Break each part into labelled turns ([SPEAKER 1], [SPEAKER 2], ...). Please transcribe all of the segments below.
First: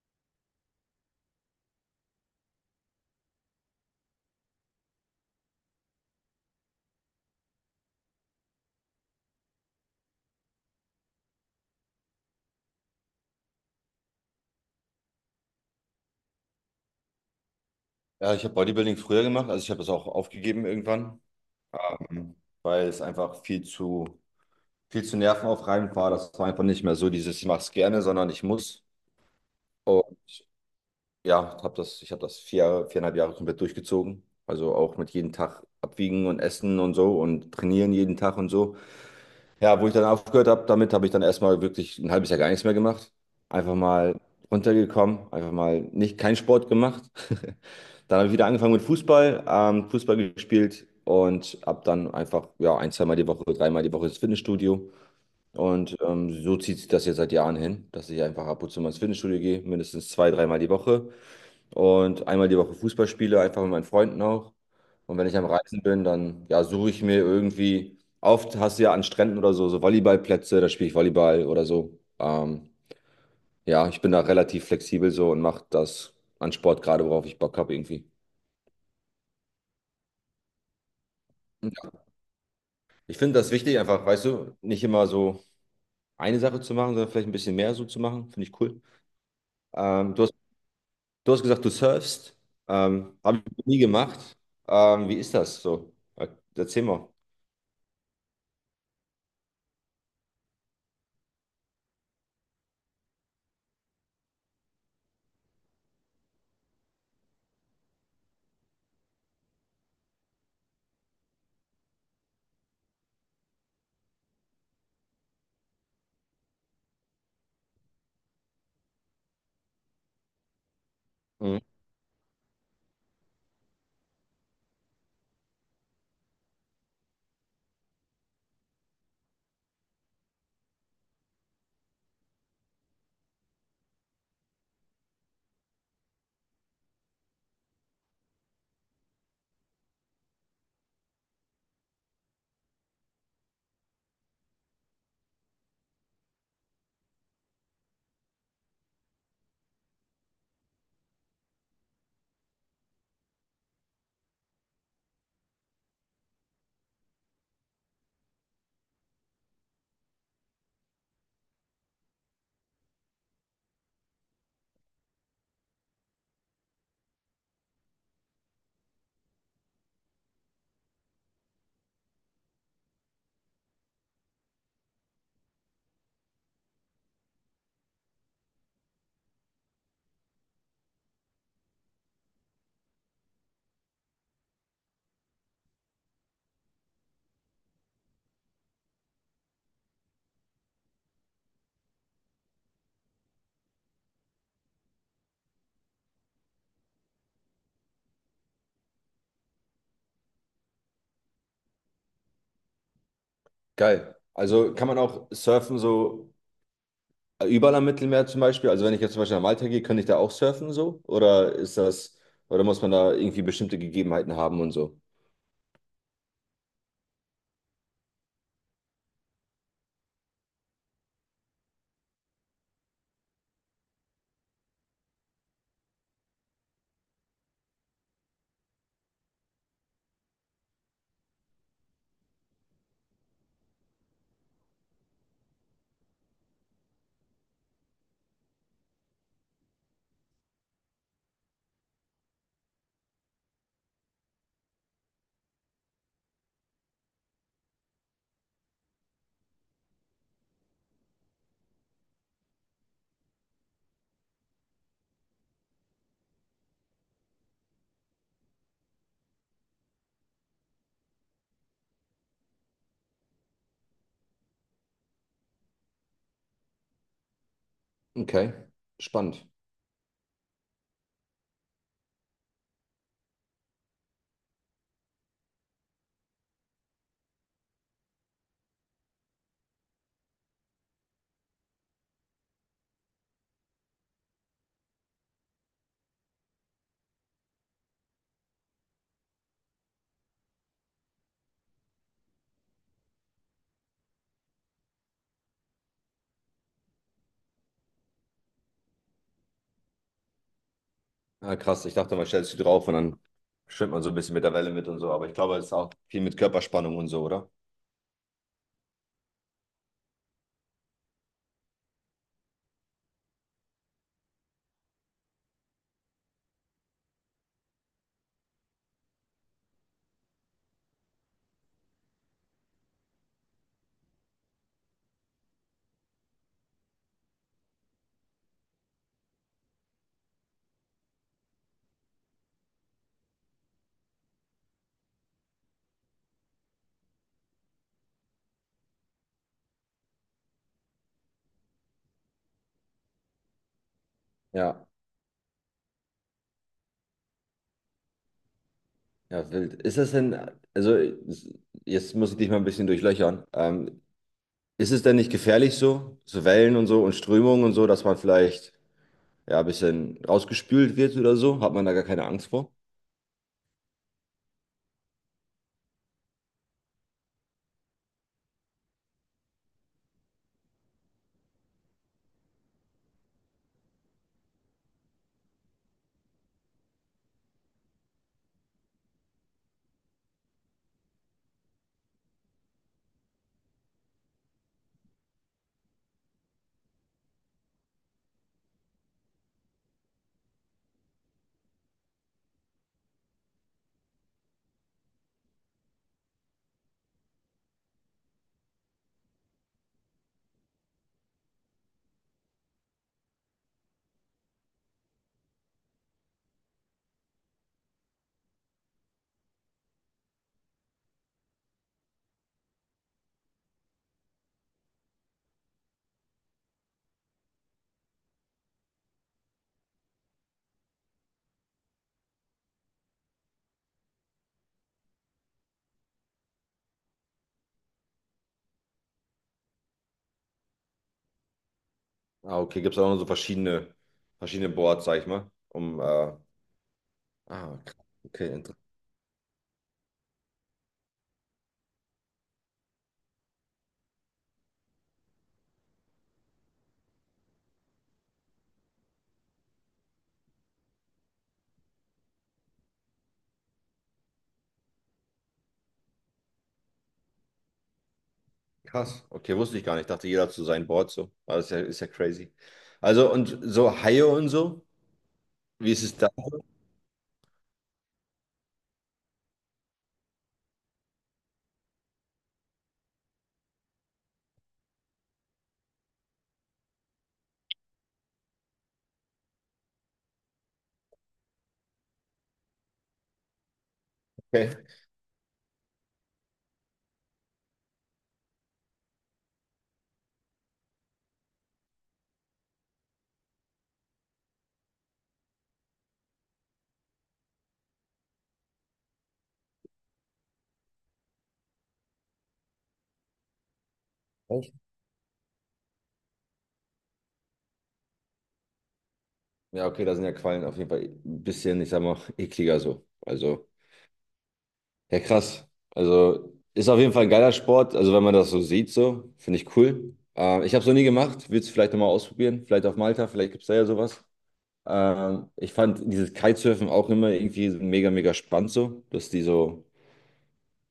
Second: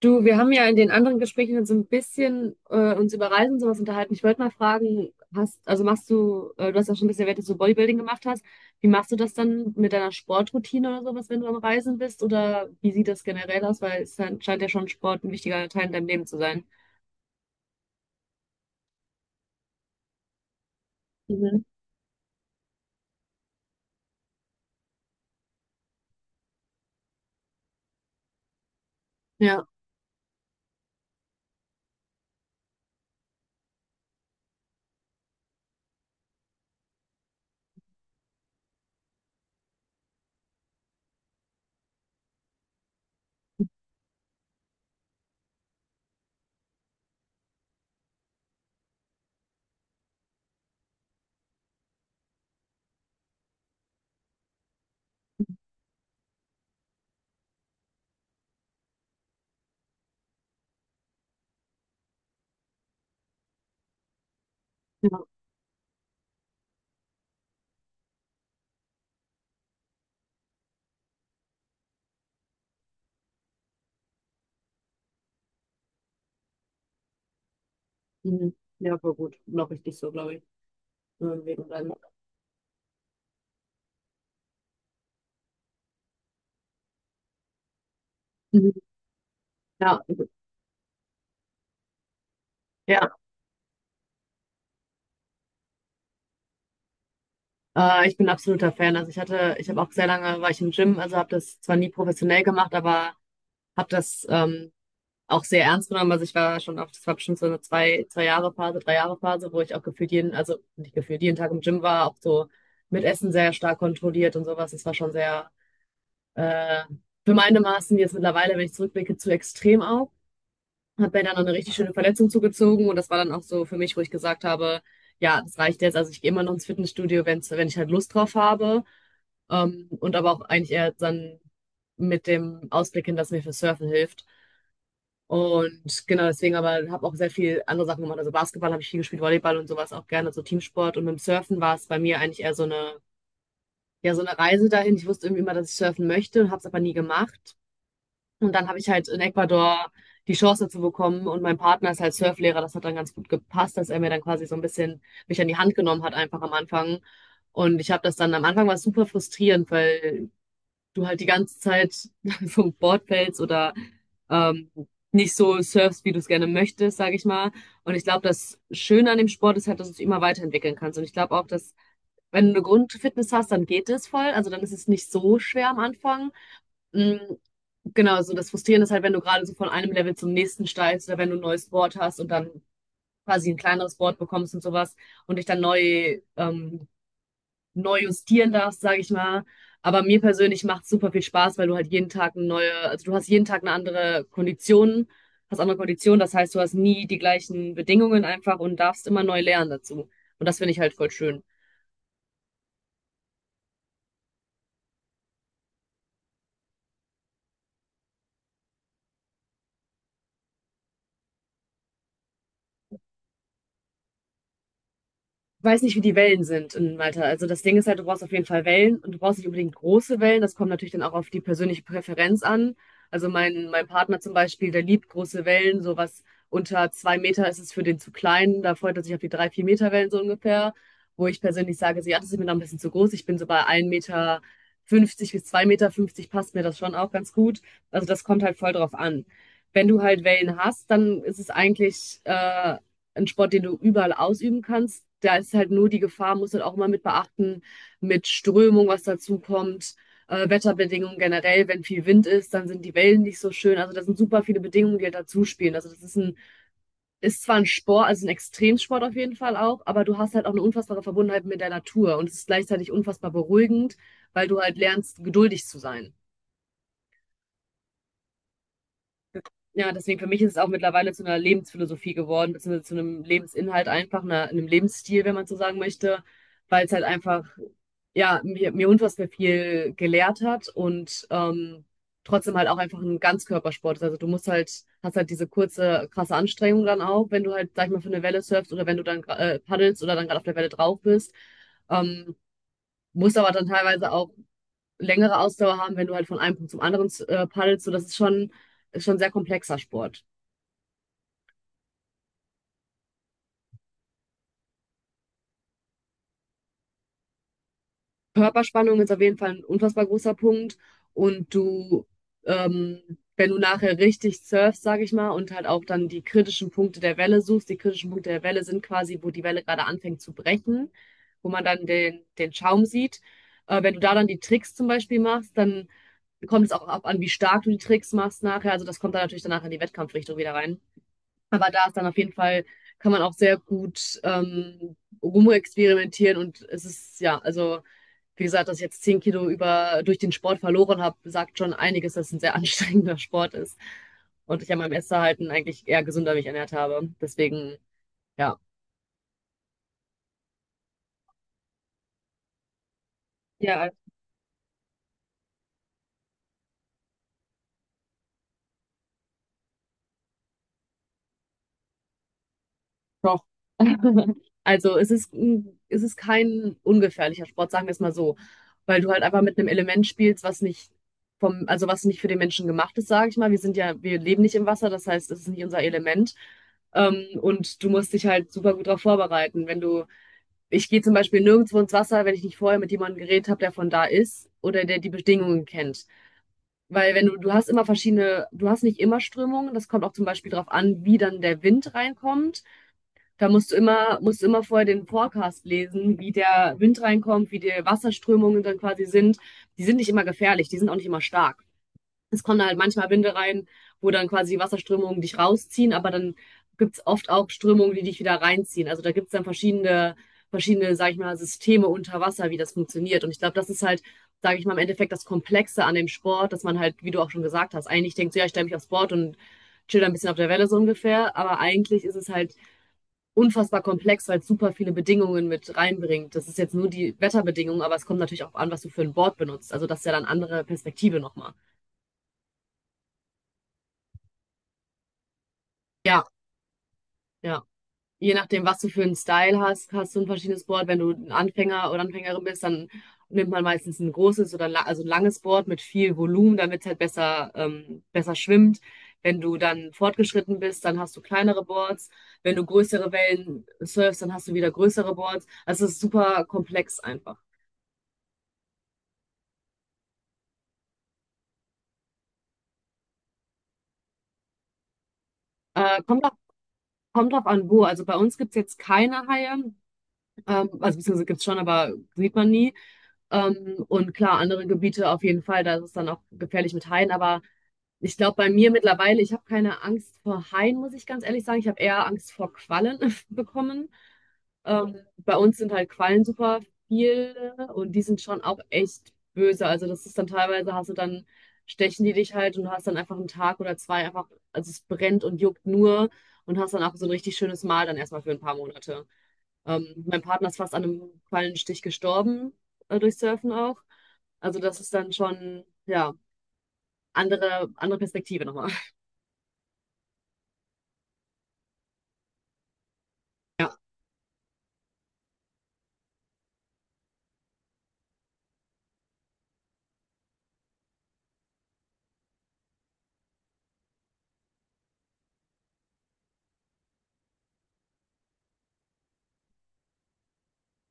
[SPEAKER 1] Du, wir haben ja in den anderen Gesprächen so ein bisschen uns über Reisen und sowas unterhalten. Ich wollte mal fragen, also du hast ja schon ein bisschen erwähnt, dass du Bodybuilding gemacht hast. Wie machst du das dann mit deiner Sportroutine oder sowas, wenn du am Reisen bist? Oder wie sieht das generell aus? Weil es scheint ja schon Sport ein wichtiger Teil in deinem Leben zu sein.
[SPEAKER 2] Ja, ich habe Bodybuilding früher gemacht, also ich habe das auch aufgegeben irgendwann,
[SPEAKER 1] Mhm.
[SPEAKER 2] ähm, weil es einfach viel zu nervenaufreibend war. Das war einfach nicht mehr so dieses, ich mache es gerne, sondern ich muss.
[SPEAKER 1] Ja,
[SPEAKER 2] Und ja, ich habe das 4,5 Jahre komplett durchgezogen. Also auch mit jedem Tag abwiegen und essen und so und trainieren jeden Tag und so. Ja, wo ich dann aufgehört habe, damit habe ich dann erstmal wirklich ein halbes Jahr gar nichts mehr gemacht. Einfach mal runtergekommen, einfach mal nicht keinen Sport gemacht. Dann habe ich wieder angefangen mit Fußball, Fußball gespielt und ab dann einfach ja ein, zweimal die Woche, dreimal die Woche ins Fitnessstudio. Und so zieht sich das jetzt seit Jahren hin, dass ich einfach ab und zu mal ins Fitnessstudio gehe, mindestens zwei, dreimal die Woche und einmal die Woche Fußball spiele, einfach mit meinen Freunden auch.
[SPEAKER 1] ja,
[SPEAKER 2] Und wenn ich am Reisen bin, dann ja, suche ich mir irgendwie, oft hast du ja an Stränden oder so, so Volleyballplätze, da spiele ich Volleyball oder so. Ja, ich bin da relativ flexibel so und mache das an Sport gerade, worauf ich Bock habe irgendwie.
[SPEAKER 1] mhm. Ja, voll gut. Noch richtig so, glaube ich. Nur wegen deinem-
[SPEAKER 2] Ja. Ich finde das wichtig, einfach, weißt du, nicht immer so eine Sache zu machen, sondern vielleicht ein bisschen mehr so zu machen. Finde ich
[SPEAKER 1] Mhm.
[SPEAKER 2] cool.
[SPEAKER 1] Ja,
[SPEAKER 2] Ähm, du hast, Du hast gesagt, du surfst.
[SPEAKER 1] ja.
[SPEAKER 2] Habe ich nie gemacht. Wie ist das so? Erzähl mal.
[SPEAKER 1] Ich bin absoluter Fan. Also ich habe auch sehr lange, war ich im Gym, also habe das zwar nie professionell gemacht, aber habe das auch sehr ernst genommen. Also ich war schon auf, das war bestimmt so eine zwei Jahre Phase, 3 Jahre Phase, wo ich auch gefühlt jeden, also nicht gefühlt jeden Tag im Gym war, auch so mit Essen sehr stark kontrolliert und sowas. Das war schon sehr äh, für meine Maßen jetzt mittlerweile, wenn ich zurückblicke, zu extrem auch. Hat mir dann noch eine richtig schöne Verletzung zugezogen und das war dann auch so für mich, wo ich gesagt habe, ja, das reicht jetzt. Also ich gehe immer noch ins Fitnessstudio, wenn ich halt Lust drauf habe. Und aber auch eigentlich eher dann mit dem Ausblick hin, dass mir für Surfen hilft. Und genau deswegen, aber habe auch sehr viel andere Sachen gemacht. Also Basketball habe ich viel gespielt, Volleyball und sowas auch gerne, so Teamsport. Und mit dem Surfen war es bei mir eigentlich eher so eine, ja, so eine Reise dahin. Ich wusste irgendwie immer, dass ich surfen möchte und habe es aber nie gemacht. Und dann habe ich halt in Ecuador die Chance dazu bekommen und mein Partner ist halt Surflehrer. Das hat dann ganz gut gepasst, dass er mir dann quasi so ein bisschen mich an die Hand genommen hat, einfach am Anfang. Und ich habe das dann, am Anfang war es super frustrierend, weil du halt die ganze Zeit vom Board fällst oder ähm, nicht so surfst, wie du es gerne möchtest, sage ich mal. Und ich glaube, das Schöne an dem Sport ist halt, dass du dich immer weiterentwickeln kannst. Und ich glaube auch, dass wenn du eine Grundfitness hast, dann geht es voll. Also dann ist es nicht so schwer am Anfang. Mm. Genau, so das Frustrierende ist halt, wenn du gerade so von einem Level zum nächsten steigst oder wenn du ein neues Board hast und dann quasi ein kleineres Board bekommst und sowas und dich dann neu justieren darfst, sage ich mal. Aber mir persönlich macht es super viel Spaß, weil du halt jeden Tag eine neue, also du hast jeden Tag eine andere Kondition, hast andere Konditionen, das heißt, du hast nie die gleichen Bedingungen einfach und darfst immer neu lernen dazu. Und das finde ich halt voll schön.
[SPEAKER 2] Geil. Also kann man auch surfen so überall am Mittelmeer zum Beispiel? Also wenn ich jetzt zum Beispiel nach Malta gehe, könnte ich da auch surfen so? Oder ist das, oder muss man da irgendwie bestimmte Gegebenheiten haben und so?
[SPEAKER 1] Weiß nicht, wie die Wellen sind in Malta. Also das Ding ist halt, du brauchst auf jeden Fall Wellen und du brauchst nicht unbedingt große Wellen. Das kommt natürlich dann auch auf die persönliche Präferenz an. Also mein Partner zum Beispiel, der liebt große Wellen, sowas unter 2 Meter ist es für den zu klein. Da freut er sich auf die 3-4 Meter Wellen so ungefähr. Wo ich persönlich sage, so, ja, das ist mir noch ein bisschen zu groß. Ich bin so bei 1,50 m bis 2,50 m, passt mir das schon auch ganz gut. Also das kommt halt voll drauf an. Wenn du halt Wellen hast, dann ist es eigentlich ein Sport, den du überall ausüben kannst. Da ist halt nur die Gefahr, musst du halt auch immer mit beachten, mit Strömung, was dazu kommt, Wetterbedingungen generell, wenn viel Wind ist, dann sind die Wellen nicht so schön. Also das sind super viele Bedingungen, die halt dazu spielen. Also das ist ist zwar ein Sport, also ein Extremsport auf jeden Fall auch, aber du hast halt auch eine unfassbare Verbundenheit mit der Natur und es ist gleichzeitig unfassbar beruhigend, weil du halt lernst, geduldig zu sein.
[SPEAKER 2] Okay, spannend.
[SPEAKER 1] Ja, deswegen für mich ist es auch mittlerweile zu einer Lebensphilosophie geworden, beziehungsweise zu einem Lebensinhalt einfach, einem Lebensstil, wenn man so sagen möchte, weil es halt einfach, ja, mir unfassbar viel gelehrt hat und trotzdem halt auch einfach ein Ganzkörpersport ist. Also du musst halt, hast halt diese kurze, krasse Anstrengung dann auch, wenn du halt, sag ich mal, für eine Welle surfst oder wenn du dann paddelst oder dann gerade auf der Welle drauf bist. Ähm, Musst aber dann teilweise auch längere Ausdauer haben, wenn du halt von einem Punkt zum anderen paddelst. So, das ist schon ein sehr komplexer Sport.
[SPEAKER 2] Ah, krass, ich dachte, man stellt sich drauf und dann schwimmt man so ein bisschen mit der Welle mit und so. Aber ich glaube, es ist auch viel mit Körperspannung und so, oder?
[SPEAKER 1] Körperspannung ist auf jeden Fall ein unfassbar großer Punkt. Und du, ähm, wenn du nachher richtig surfst, sage ich mal, und halt auch dann die kritischen Punkte der Welle suchst, die kritischen Punkte der Welle sind quasi, wo die Welle gerade anfängt zu brechen, wo man dann den Schaum sieht. Wenn du da dann die Tricks zum Beispiel machst, dann kommt es auch ab an, wie stark du die Tricks machst nachher. Also das kommt dann natürlich danach in die Wettkampfrichtung wieder rein. Aber da ist dann auf jeden Fall, kann man auch sehr gut rumexperimentieren und es ist, ja, also wie gesagt, dass ich jetzt 10 Kilo durch den Sport verloren habe, sagt schon einiges, dass es ein sehr anstrengender Sport ist. Und ich an
[SPEAKER 2] Ja,
[SPEAKER 1] meinem Essverhalten eigentlich eher gesünder mich ernährt habe. Deswegen, ja.
[SPEAKER 2] ja, wild. Ist das denn, also jetzt muss ich dich mal ein bisschen durchlöchern.
[SPEAKER 1] Ja,
[SPEAKER 2] Ist es denn nicht gefährlich so, so Wellen und so und Strömungen und so, dass man vielleicht ja, ein bisschen rausgespült wird oder so, hat man da gar keine Angst vor.
[SPEAKER 1] doch. Also es ist kein ungefährlicher Sport, sagen wir es mal so. Weil du halt einfach mit einem Element spielst, was nicht also was nicht für den Menschen gemacht ist, sage ich mal. Wir sind ja, wir leben nicht im Wasser, das heißt, es ist nicht unser Element. Und du musst dich halt super gut darauf vorbereiten. Wenn du Ich gehe zum Beispiel nirgendwo ins Wasser, wenn ich nicht vorher mit jemandem geredet habe, der von da ist oder der die Bedingungen kennt. Weil wenn du, du hast immer verschiedene, du hast nicht immer Strömungen, das kommt auch zum Beispiel darauf an, wie dann der Wind reinkommt. Da musst du immer vorher den Forecast lesen, wie der Wind reinkommt, wie die Wasserströmungen dann quasi sind. Die sind nicht immer gefährlich, die sind auch nicht immer stark. Es kommen da halt manchmal Winde rein, wo dann quasi Wasserströmungen dich rausziehen, aber dann gibt's oft auch Strömungen, die dich wieder reinziehen. Also da gibt's dann verschiedene, verschiedene, sag ich mal, Systeme unter Wasser, wie das funktioniert. Und ich glaube, das ist halt, sage ich mal, im Endeffekt das Komplexe an dem Sport, dass man halt, wie du auch schon gesagt hast, eigentlich denkt, so, ja, ich stelle mich aufs Board und chill ein bisschen auf der Welle so ungefähr. Aber eigentlich ist es halt unfassbar komplex, weil es super viele Bedingungen mit reinbringt. Das ist jetzt nur die Wetterbedingungen, aber es kommt natürlich auch an, was du für ein Board benutzt. Also das ist ja dann andere Perspektive nochmal.
[SPEAKER 2] Ah, okay, gibt es auch noch so verschiedene Boards, sag ich mal, um,
[SPEAKER 1] Ja,
[SPEAKER 2] ah,
[SPEAKER 1] ja.
[SPEAKER 2] krass,
[SPEAKER 1] Je
[SPEAKER 2] okay,
[SPEAKER 1] nachdem, was du für einen Style hast, hast du ein verschiedenes Board. Wenn du ein Anfänger oder Anfängerin bist, dann nimmt man meistens ein großes oder also ein langes Board mit viel Volumen, damit es halt besser, besser schwimmt. Wenn du dann fortgeschritten bist, dann hast du kleinere Boards. Wenn du größere Wellen surfst, dann hast du wieder größere Boards. Also es ist super komplex einfach.
[SPEAKER 2] krass, okay, wusste ich gar nicht, ich dachte, jeder hat so sein Board, so, aber ist ja crazy. Also, und so Haie und so, wie
[SPEAKER 1] Äh,
[SPEAKER 2] ist es
[SPEAKER 1] kommt
[SPEAKER 2] da?
[SPEAKER 1] drauf, Kommt drauf an, wo. Also bei uns gibt es jetzt keine Haie. Also beziehungsweise gibt es schon, aber sieht man nie. Und klar, andere Gebiete auf jeden Fall, da ist es dann auch gefährlich mit Haien, aber ich glaube, bei mir mittlerweile, ich habe keine Angst vor Haien, muss ich ganz ehrlich sagen. Ich habe eher Angst vor Quallen bekommen.
[SPEAKER 2] Okay.
[SPEAKER 1] Bei uns sind halt Quallen super viel und die sind schon auch echt böse. Also das ist dann teilweise, hast du dann, stechen die dich halt und du hast dann einfach einen Tag oder zwei einfach, also es brennt und juckt nur und hast dann auch so ein richtig schönes Mal dann erstmal für ein paar Monate. Mein Partner ist fast an einem Quallenstich gestorben, durch Surfen auch. Also
[SPEAKER 2] Echt?
[SPEAKER 1] das ist dann schon, ja, andere, andere Perspektive nochmal.
[SPEAKER 2] Ja, okay, da sind ja Quallen auf jeden Fall ein bisschen, ich sag mal, ekliger so, also.
[SPEAKER 1] Ja,
[SPEAKER 2] Ja, krass. Also ist auf jeden Fall ein geiler Sport. Also wenn man das so sieht, so finde ich cool. Ich habe es noch nie gemacht. Willst du vielleicht nochmal ausprobieren? Vielleicht auf Malta, vielleicht gibt es da ja sowas. Ich fand dieses Kitesurfen auch immer irgendwie so mega, mega spannend so, dass die so,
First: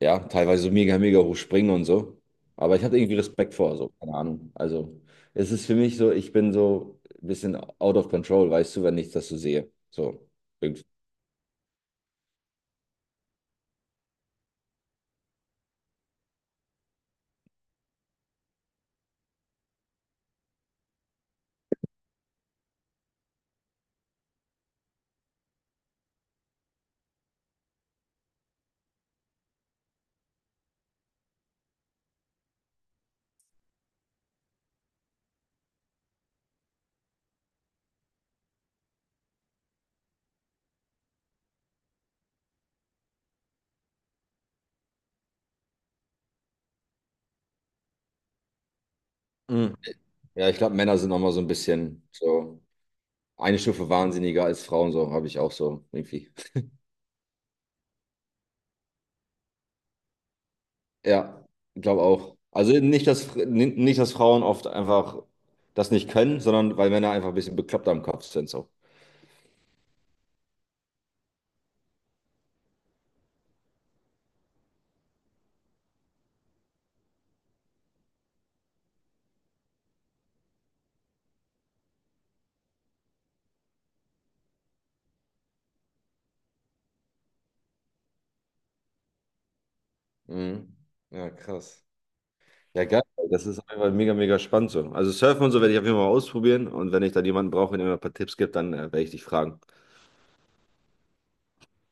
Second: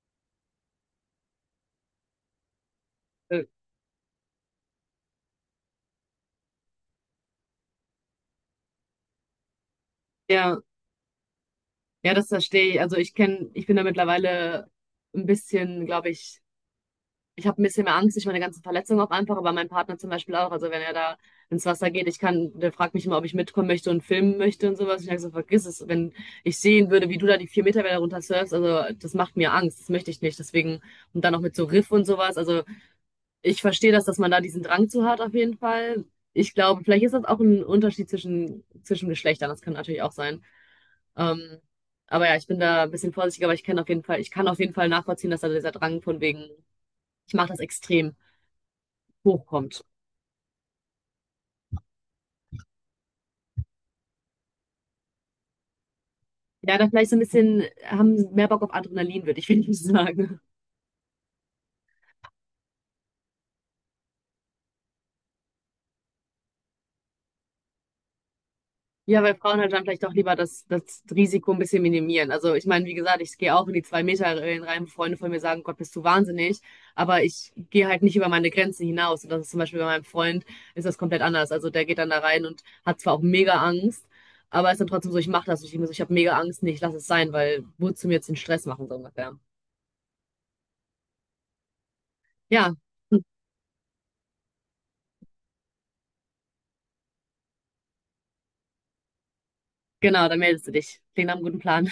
[SPEAKER 2] ja, teilweise so mega, mega hoch springen und so. Aber ich hatte irgendwie
[SPEAKER 1] äh,
[SPEAKER 2] Respekt vor, so, keine Ahnung. Also es ist für mich so, ich bin so ein bisschen out of control, weißt du, wenn ich das so sehe. So,
[SPEAKER 1] ja,
[SPEAKER 2] irgendwie.
[SPEAKER 1] ja, das verstehe ich. Also ich kenne, ich bin da mittlerweile ein bisschen, glaube ich, ich habe ein bisschen mehr Angst durch meine ganzen Verletzungen auch einfach, aber mein Partner zum Beispiel auch. Also wenn er da ins Wasser geht, ich kann, der fragt mich immer, ob ich mitkommen möchte und filmen möchte und sowas. Ich sage so, vergiss es, wenn ich sehen würde, wie du da die 4 Meter Welle runter surfst, also das macht mir Angst, das möchte ich nicht. Deswegen, und dann auch mit so Riff und sowas. Also ich verstehe das, dass man da diesen Drang zu hat, auf jeden Fall. Ich glaube, vielleicht ist das auch ein Unterschied zwischen, zwischen Geschlechtern. Das kann natürlich auch sein. Ähm, aber ja, ich bin da ein bisschen vorsichtiger, aber ich kann auf jeden Fall nachvollziehen, dass da dieser Drang von wegen, ich mache das extrem,
[SPEAKER 2] Mhm.
[SPEAKER 1] hochkommt.
[SPEAKER 2] Ja, ich glaube, Männer sind nochmal so ein bisschen so eine Stufe wahnsinniger als Frauen, so habe ich auch so irgendwie.
[SPEAKER 1] Ja, da vielleicht so ein bisschen haben mehr Bock auf Adrenalin, würde ich wenigstens sagen.
[SPEAKER 2] Ja, glaube auch. Also nicht, dass, nicht, dass Frauen oft einfach das nicht können, sondern weil Männer einfach ein bisschen bekloppter am Kopf sind, so.
[SPEAKER 1] Ja, weil Frauen halt dann vielleicht auch lieber das Risiko ein bisschen minimieren. Also ich meine, wie gesagt, ich gehe auch in die 2 Meter Regeln rein, wo Freunde von mir sagen, Gott, bist du wahnsinnig, aber ich gehe halt nicht über meine Grenzen hinaus. Und das ist zum Beispiel bei meinem Freund, ist das komplett anders. Also der geht dann da rein und hat zwar auch mega Angst, aber ist dann trotzdem so, ich mache das. Und ich denke so, ich habe mega Angst, nee, ich lasse es sein, weil wozu mir jetzt den Stress machen, so ungefähr.
[SPEAKER 2] Mhm. Ja, krass.
[SPEAKER 1] Ja,
[SPEAKER 2] Ja, geil.
[SPEAKER 1] hm,
[SPEAKER 2] Das ist einfach mega, mega spannend so. Also Surfen und so werde ich auf jeden Fall mal ausprobieren und wenn ich dann jemanden brauche, der mir ein paar Tipps gibt, dann werde ich dich fragen.
[SPEAKER 1] genau, dann meldest du dich. Klingt nach einem guten Plan.